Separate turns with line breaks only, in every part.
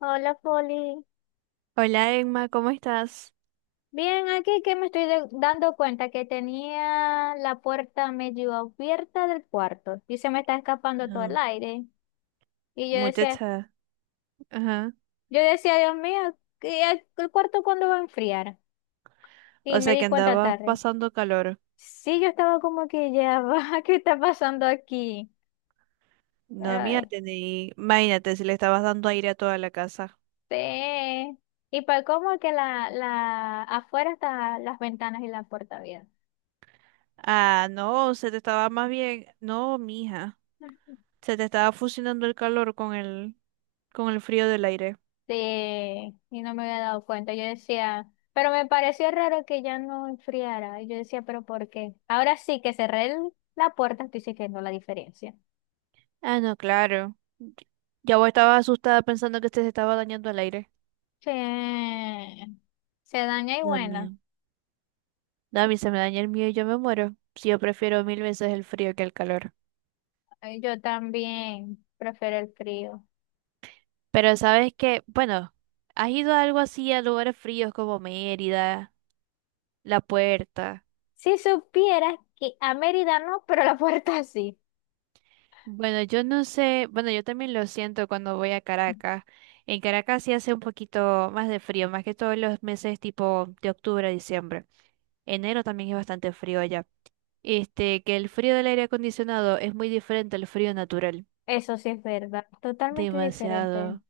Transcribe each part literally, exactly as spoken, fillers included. Hola, Foli.
Hola, Emma, ¿cómo estás?
Bien, aquí que me estoy de- dando cuenta que tenía la puerta medio abierta del cuarto y se me está escapando todo el
Ah,
aire. Y yo decía,
muchacha. Ajá.
yo decía, Dios mío, ¿qué- el cuarto cuándo va a enfriar? Y
O
me
sea que
di cuenta
andabas
tarde.
pasando calor.
Sí, yo estaba como que ya va, ¿qué está pasando aquí?
No, mira,
Pero
tení... imagínate si le estabas dando aire a toda la casa.
este, y para cómo que la, la, afuera están las ventanas y la puerta abierta.
Ah, no, se te estaba más bien, no, mija, se te estaba fusionando el calor con el con el frío del aire.
Sí, y no me había dado cuenta. Yo decía, pero me pareció raro que ya no enfriara. Y yo decía, pero ¿por qué? Ahora sí que cerré el- la puerta, estoy sintiendo la diferencia.
Ah, no, claro. Ya vos estabas asustada pensando que este se te estaba dañando el aire.
Sí, se daña y bueno,
También. No, a mí se me daña el mío y yo me muero. Si yo prefiero mil veces el frío que el calor.
eh, yo también prefiero el frío.
Pero sabes que, bueno, has ido a algo así a lugares fríos como Mérida, La Puerta.
Si supieras que a Mérida no, pero la puerta sí.
Bueno, yo no sé, bueno, yo también lo siento cuando voy a Caracas. En Caracas sí hace un poquito más de frío, más que todos los meses tipo de octubre a diciembre. Enero también es bastante frío allá. Este, que el frío del aire acondicionado es muy diferente al frío natural.
Eso sí es verdad, totalmente diferente.
Demasiado.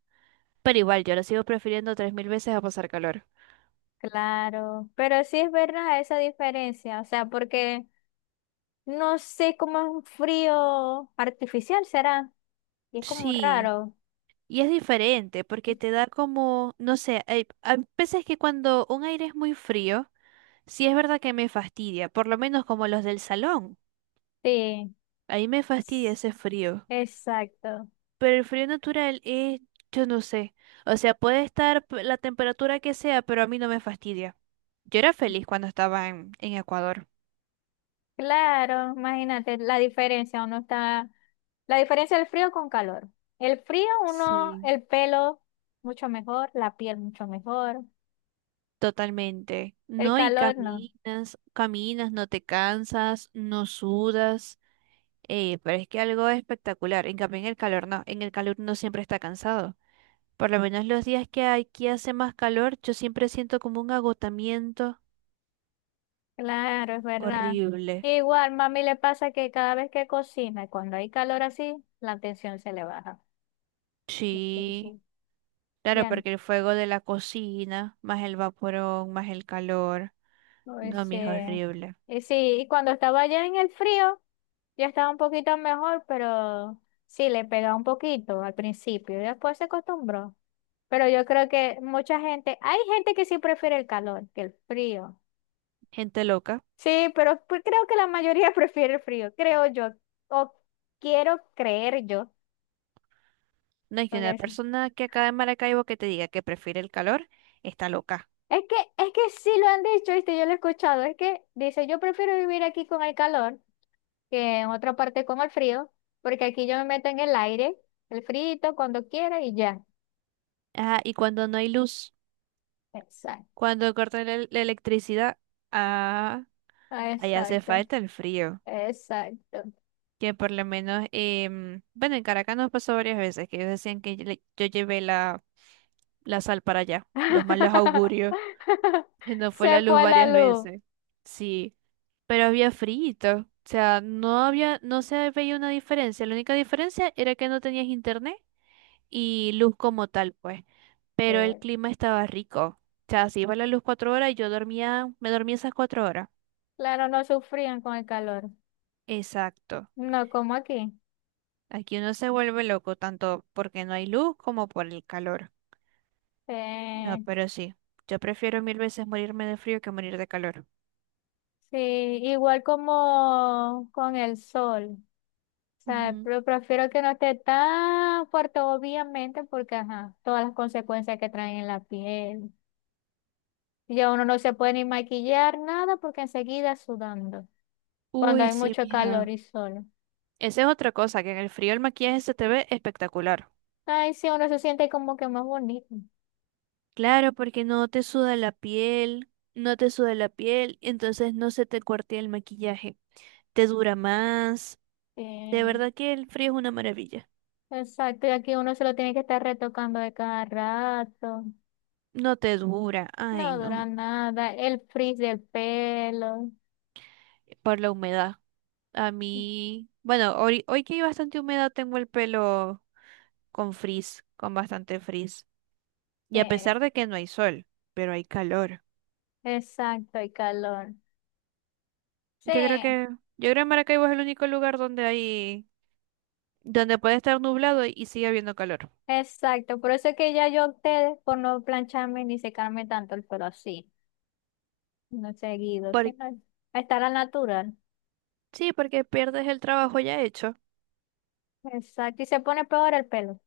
Pero igual, yo lo sigo prefiriendo tres mil veces a pasar calor.
Claro, pero sí es verdad esa diferencia, o sea, porque no sé cómo es un frío artificial, será. Y es como
Sí.
raro.
Y es diferente porque te da como, no sé, hay, hay veces que cuando un aire es muy frío, sí es verdad que me fastidia, por lo menos como los del salón.
Sí,
Ahí me fastidia
s-
ese frío.
exacto.
Pero el frío natural es, yo no sé. O sea, puede estar p- la temperatura que sea, pero a mí no me fastidia. Yo era feliz cuando estaba en, en Ecuador.
Claro, imagínate la diferencia. Uno está. La diferencia del frío con calor. El frío, uno,
Sí.
el pelo mucho mejor, la piel mucho mejor.
Totalmente.
El
No, y
calor no.
caminas, caminas, no te cansas, no sudas. Eh, pero es que algo espectacular. En cambio, en el calor no. En el calor uno siempre está cansado. Por lo menos los días que aquí hace más calor, yo siempre siento como un agotamiento
Claro, es verdad.
horrible.
Igual, mami le pasa que cada vez que cocina, cuando hay calor así, la tensión se le baja.
Sí,
La
claro,
ya no.
porque el fuego de la cocina, más el vaporón, más el calor. No, mijo,
Ese,
horrible.
y sí, y cuando estaba ya en el frío, ya estaba un poquito mejor, pero sí, le pegaba un poquito al principio, y después se acostumbró. Pero yo creo que mucha gente, hay gente que sí prefiere el calor que el frío.
Gente loca.
Sí, pero pues creo que la mayoría prefiere el frío, creo yo, o quiero creer yo.
No hay que
Porque
una
es,
persona que acá en Maracaibo que te diga que prefiere el calor, está loca.
es que, es que sí lo han dicho, ¿viste? Yo lo he escuchado, es que dice, yo prefiero vivir aquí con el calor que en otra parte con el frío, porque aquí yo me meto en el aire, el frito cuando quiera y ya.
Ah, y cuando no hay luz,
Exacto,
cuando cortan la la electricidad, ah, ahí hace
exacto,
falta el frío.
exacto.
Que por lo menos, em, bueno, en Caracas nos pasó varias veces que ellos decían que yo, le- yo llevé la, la sal para allá, los malos augurios. Se nos fue
Se
la luz
fue la
varias
luz.
veces. Sí, pero había frito. O sea, no había, no se veía una diferencia. La única diferencia era que no tenías internet y luz como tal, pues.
Sí.
Pero el clima estaba rico. O sea, se iba la luz cuatro horas y yo dormía, me dormía esas cuatro horas.
Claro, no sufrían con el calor.
Exacto.
No como aquí.
Aquí uno se vuelve loco tanto porque no hay luz como por el calor. No,
Eh,
pero sí. Yo prefiero mil veces morirme de frío que morir de calor.
sí, igual como con el sol. O sea,
Ujú.
pero prefiero que no esté tan fuerte, obviamente, porque ajá, todas las consecuencias que traen en la piel. Ya uno no se puede ni maquillar nada porque enseguida sudando, cuando
Uy,
hay
sí,
mucho calor
mija.
y sol.
Esa es otra cosa, que en el frío el maquillaje se te ve espectacular.
Ay, sí, uno se siente como que más bonito.
Claro, porque no te suda la piel, no te suda la piel, entonces no se te cuartea el maquillaje. Te dura más. De
Sí,
verdad que el frío es una maravilla.
exacto, y aquí uno se lo tiene que estar retocando de cada rato.
No te dura, ay
No dura
no.
nada, el frizz del pelo.
Por la humedad. A mí, bueno, hoy, hoy que hay bastante humedad tengo el pelo con frizz, con bastante frizz. Y a
Sí,
pesar de que no hay sol, pero hay calor.
exacto, y calor. Sí,
Yo creo que, yo creo que Maracaibo es el único lugar donde hay, donde puede estar nublado y sigue habiendo calor.
exacto, por eso es que ya yo opté por no plancharme ni secarme tanto el pelo así, no seguido,
Por-
sino a estar al natural.
sí, porque pierdes el trabajo ya hecho.
Exacto, y se pone peor el pelo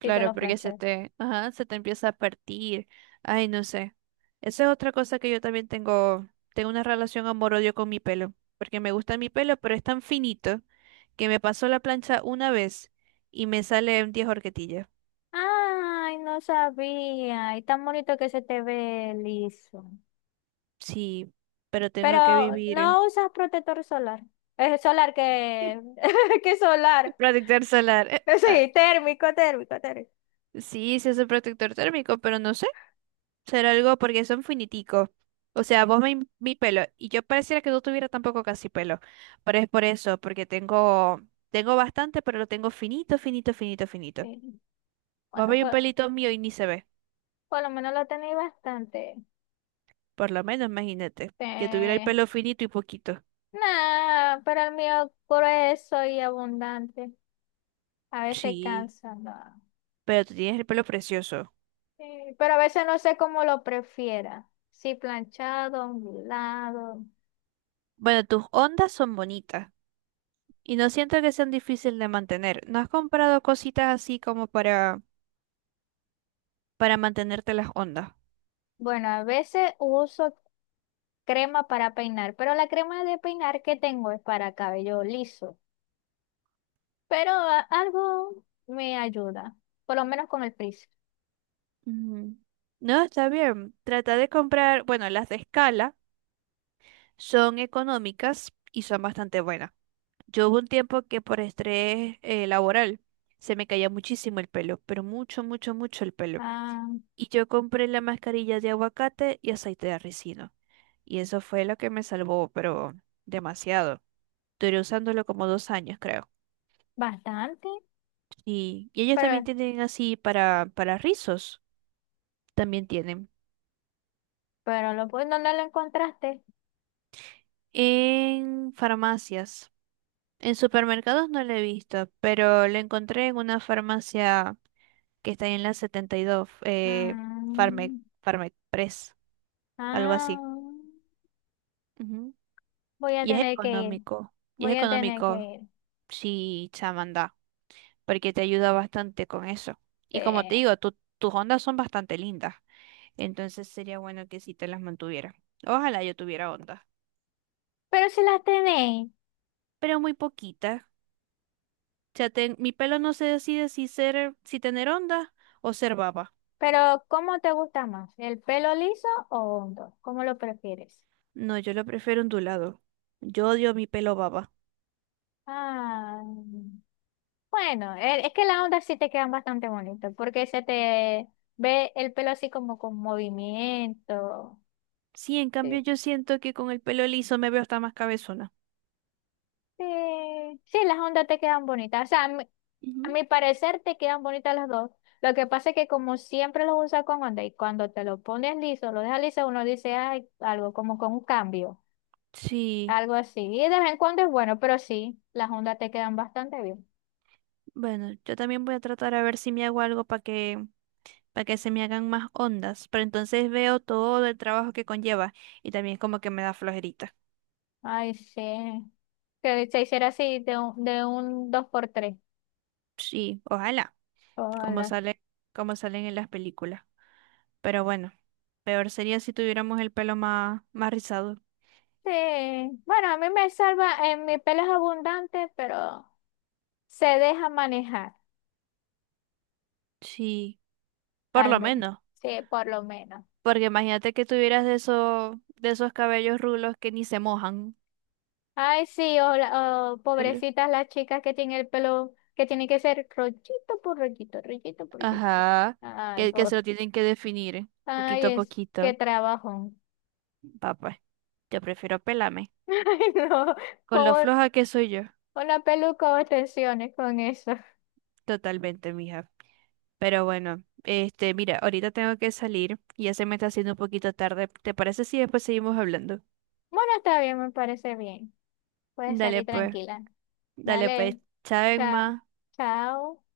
si te lo
porque se
planchas.
te, ajá, se te empieza a partir. Ay, no sé. Esa es otra cosa que yo también tengo, tengo una relación amor-odio con mi pelo, porque me gusta mi pelo, pero es tan finito que me pasó la plancha una vez y me salen diez horquetillas.
Ay, no sabía, y tan bonito que se te ve liso.
Sí, pero
Pero
tengo que vivir.
no usas protector solar. Es solar que, que solar.
Protector solar. eh,
Eh,
ah,
Sí, térmico, térmico, térmico.
sí, sí es un protector térmico, pero no sé. Será algo porque son finiticos. O sea, vos me, mi pelo. Y yo pareciera que no tuviera tampoco casi pelo. Pero es por eso, porque tengo, tengo bastante, pero lo tengo finito, finito, finito, finito.
Sí.
Vos
Bueno,
veis un
pues
pelito mío y ni se ve.
por lo menos lo tenéis bastante.
Por lo menos, imagínate. Que tuviera el
Eh,
pelo finito y poquito.
nah, pero el mío grueso y abundante. A veces
Sí,
cansa. No.
pero tú tienes el pelo precioso.
Sí, pero a veces no sé cómo lo prefiera. Si planchado, ondulado.
Bueno, tus ondas son bonitas. Y no siento que sean difíciles de mantener. ¿No has comprado cositas así como para para mantenerte las ondas?
Bueno, a veces uso crema para peinar, pero la crema de peinar que tengo es para cabello liso. Pero a- algo me ayuda, por lo menos con el frizz.
Ujú. No, está bien. Trata de comprar, bueno, las de escala son económicas y son bastante buenas. Yo hubo un tiempo que por estrés eh, laboral se me caía muchísimo el pelo, pero mucho, mucho, mucho el pelo.
Ah,
Y yo compré la mascarilla de aguacate y aceite de ricino. Y eso fue lo que me salvó, pero demasiado. Duré usándolo como dos años, creo.
bastante,
Y, y ellos también
pero,
tienen así para, para rizos. También tienen.
pero lo, pues, ¿dónde lo encontraste?
En farmacias. En supermercados no lo he visto, pero lo encontré en una farmacia que está ahí en la setenta y dos, eh, Farmec,
Ah,
Farmec Press, algo
ah,
así. Ujú.
voy a
Y es
tener que ir,
económico. Y es
voy a tener que
económico,
ir.
sí, chamanda, porque te ayuda bastante con eso.
Sí.
Y como te digo, tu- tus ondas son bastante lindas, entonces sería bueno que si te las mantuviera. Ojalá yo tuviera ondas,
Pero si las tenéis.
pero muy poquitas. Sea, ten- mi pelo no se decide si ser, si tener onda o ser baba.
Pero, ¿cómo te gusta más? ¿El pelo liso o hondo? ¿Cómo lo prefieres?
No, yo lo prefiero ondulado. Yo odio mi pelo baba.
Ah, bueno, e- es que las ondas sí te quedan bastante bonitas, porque se te ve el pelo así como con movimiento.
Sí, en cambio
Sí,
yo siento que con el pelo liso me veo hasta más cabezona.
sí, sí, las ondas te quedan bonitas. O sea, a mi, a
Ujú.
mi parecer te quedan bonitas las dos. Lo que pasa es que como siempre los usas con onda y cuando te lo pones liso, lo dejas liso, uno dice, ay, algo como con un cambio.
Sí,
Algo así. Y de vez en cuando es bueno, pero sí, las ondas te quedan bastante bien.
bueno, yo también voy a tratar a ver si me hago algo para que, para que se me hagan más ondas, pero entonces veo todo el trabajo que conlleva y también como que me da flojerita.
Ay, sí. Que se hiciera así de un, de un dos por tres.
Sí, ojalá, como
Hola.
sale, como salen en las películas. Pero bueno, peor sería si tuviéramos el pelo más, más rizado.
Sí. Bueno, a mí me salva, en mi pelo es abundante, pero se deja manejar,
Sí, por
al
lo
menos.
menos,
Sí, por lo menos.
porque imagínate que tuvieras de esos, de esos cabellos rulos que ni se mojan.
Ay, sí, o la- o
El-
pobrecitas las chicas que tienen el pelo, que tiene que ser rollito por rollito, rollito por rollito.
ajá,
Ay,
que, que se
por.
lo tienen que definir
Ay,
poquito a
es, qué
poquito.
trabajo.
Papá, yo prefiero pelarme.
Ay, no.
Con lo
¿Cómo?
floja que soy yo,
Una peluca o tensiones con eso.
totalmente, mija. Pero bueno, este, mira, ahorita tengo que salir y ya se me está haciendo un poquito tarde. ¿Te parece si después seguimos hablando?
Bueno, está bien, me parece bien. Puedes
Dale
salir
pues,
tranquila.
dale pues,
Dale.
chao,
Chao.
más
Chao.